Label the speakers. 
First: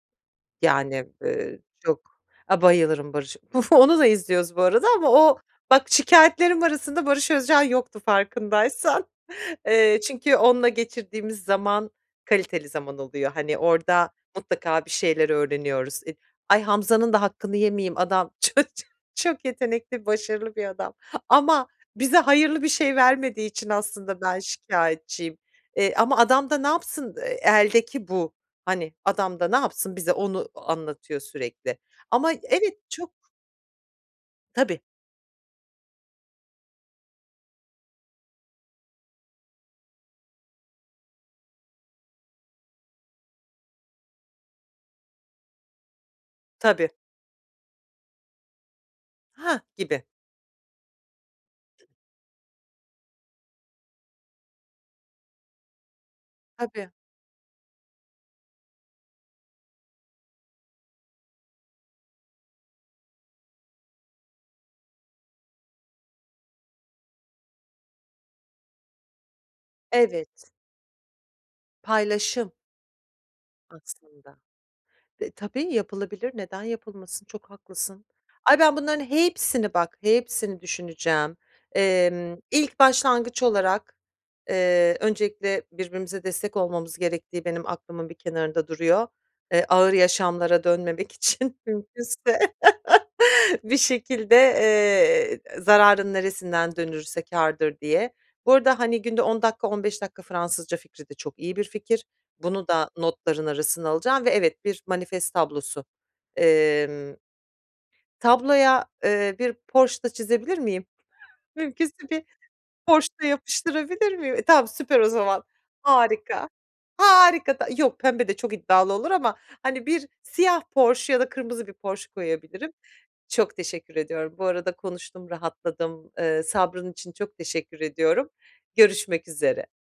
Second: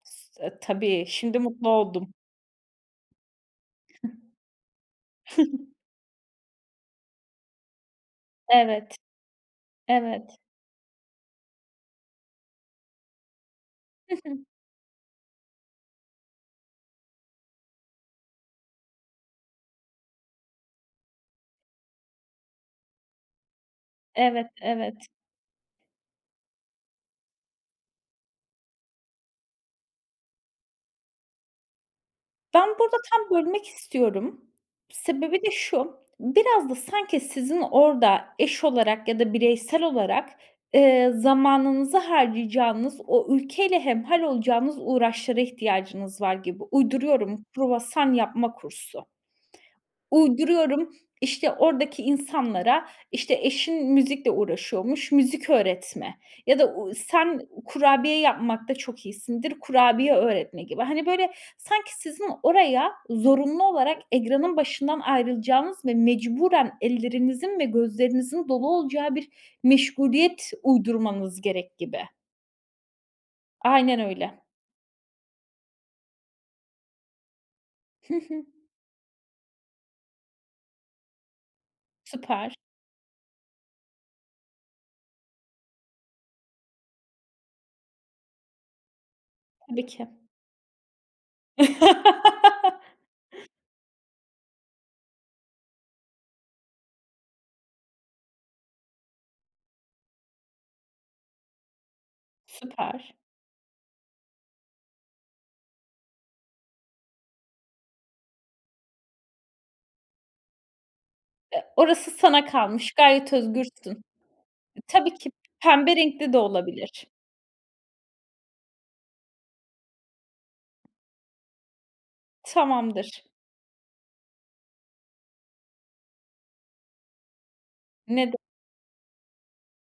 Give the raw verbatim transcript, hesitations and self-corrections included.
Speaker 1: S e, tabii.
Speaker 2: Yani,
Speaker 1: Şimdi
Speaker 2: eee,
Speaker 1: mutlu
Speaker 2: çok
Speaker 1: oldum.
Speaker 2: A, bayılırım Barış [unintelligible] Onu da izliyoruz bu arada ama o Bak şikâyetlerim arasında Barış Özcan yoktu
Speaker 1: Evet.
Speaker 2: farkındaysan. Eee, çünkü
Speaker 1: Evet.
Speaker 2: onunla geçirdiğimiz zaman kaliteli zaman oluyor. Hani orada
Speaker 1: Hı hı.
Speaker 2: mutlaka bir şeyler öğreniyoruz. Eee Ay Hamza'nın da hakkını yemeyeyim adam ç ço çok yetenekli başarılı bir adam ama bize hayırlı bir şey vermediği için aslında ben
Speaker 1: Evet, evet.
Speaker 2: şikâyetçiyim. Eee, ama adam da ne yapsın, eee, eldeki bu. Hani adam da ne yapsın bize onu a anlatıyor sürekli ama
Speaker 1: Ben
Speaker 2: evet
Speaker 1: burada
Speaker 2: çok
Speaker 1: tam bölmek istiyorum.
Speaker 2: Tabii.
Speaker 1: Sebebi de şu: Biraz da sanki sizin orada eş olarak ya da bireysel olarak, eee, zamanınızı harcayacağınız o ülkeyle hemhâl olacağınız uğraşlara ihtiyacınız var gibi.
Speaker 2: Tabii.
Speaker 1: Uyduruyorum, kruvasan yapma kursu.
Speaker 2: Heh, gibi.
Speaker 1: Uyduruyorum, işte,
Speaker 2: T
Speaker 1: oradaki insanlara, işte, eşin müzikle uğraşıyormuş, müzik öğretme ya da,
Speaker 2: Tabii.
Speaker 1: uuu, sen kurabiye yapmakta çok iyisindir, kurabiye öğretme gibi. Hani, böyle sanki sizin oraya zorunlu olarak egranın başından ayrılacağınız ve mecburen ellerinizin ve gözlerinizin dolu olacağı bir
Speaker 2: Evet.
Speaker 1: meşguliyet uydurmanız gerek gibi.
Speaker 2: Paylaşım
Speaker 1: Aynen
Speaker 2: aslında.
Speaker 1: öyle.
Speaker 2: Dı tabii yapılabilir. Neden yapılmasın? Çok haklısın.
Speaker 1: Hı hı.
Speaker 2: Ay, ben bunların hepsini bak, hepsini düşüneceğim. Emm,
Speaker 1: Süper.
Speaker 2: ilk başlangıç olarak, eee, öncelikle birbirimize destek olmamız gerektiği benim aklımın bir kenarında duruyor. Eee,
Speaker 1: Tabii
Speaker 2: Ağır
Speaker 1: ki.
Speaker 2: Yaşamlar'a dönmemek için mümkünse Bir şekilde, eee, e zararın neresinden dönülürse kârdır diye. Bu arada, hani, günde on dakika on beş dakika Fransızca fikri de çok iyi bir fikir bunu da
Speaker 1: Süper.
Speaker 2: notların arasına alacağım ve, evet, bir manifest tablosu. Emm tabloya, eee, bir Porsche da çizebilir miyim
Speaker 1: E,
Speaker 2: mümkünse
Speaker 1: orası
Speaker 2: bir
Speaker 1: sana kalmış,
Speaker 2: Porsche da
Speaker 1: gayet özgürsün.
Speaker 2: yapıştırabilir miyim? E, tamam
Speaker 1: Iıı,
Speaker 2: süper o
Speaker 1: tabii ki
Speaker 2: zaman,
Speaker 1: pembe renkli de
Speaker 2: harika,
Speaker 1: olabilir.
Speaker 2: harika. Da yok pembe de çok iddialı olur ama, hani, bir siyah Porsche ya da kırmızı bir Porsche koyabilirim.
Speaker 1: Tamamdır.
Speaker 2: Çok teşekkür ediyorum bu arada konuştum rahatladım. Iıı, sabrın için çok teşekkür
Speaker 1: Ne
Speaker 2: ediyorum.
Speaker 1: de
Speaker 2: Görüşmek üzere.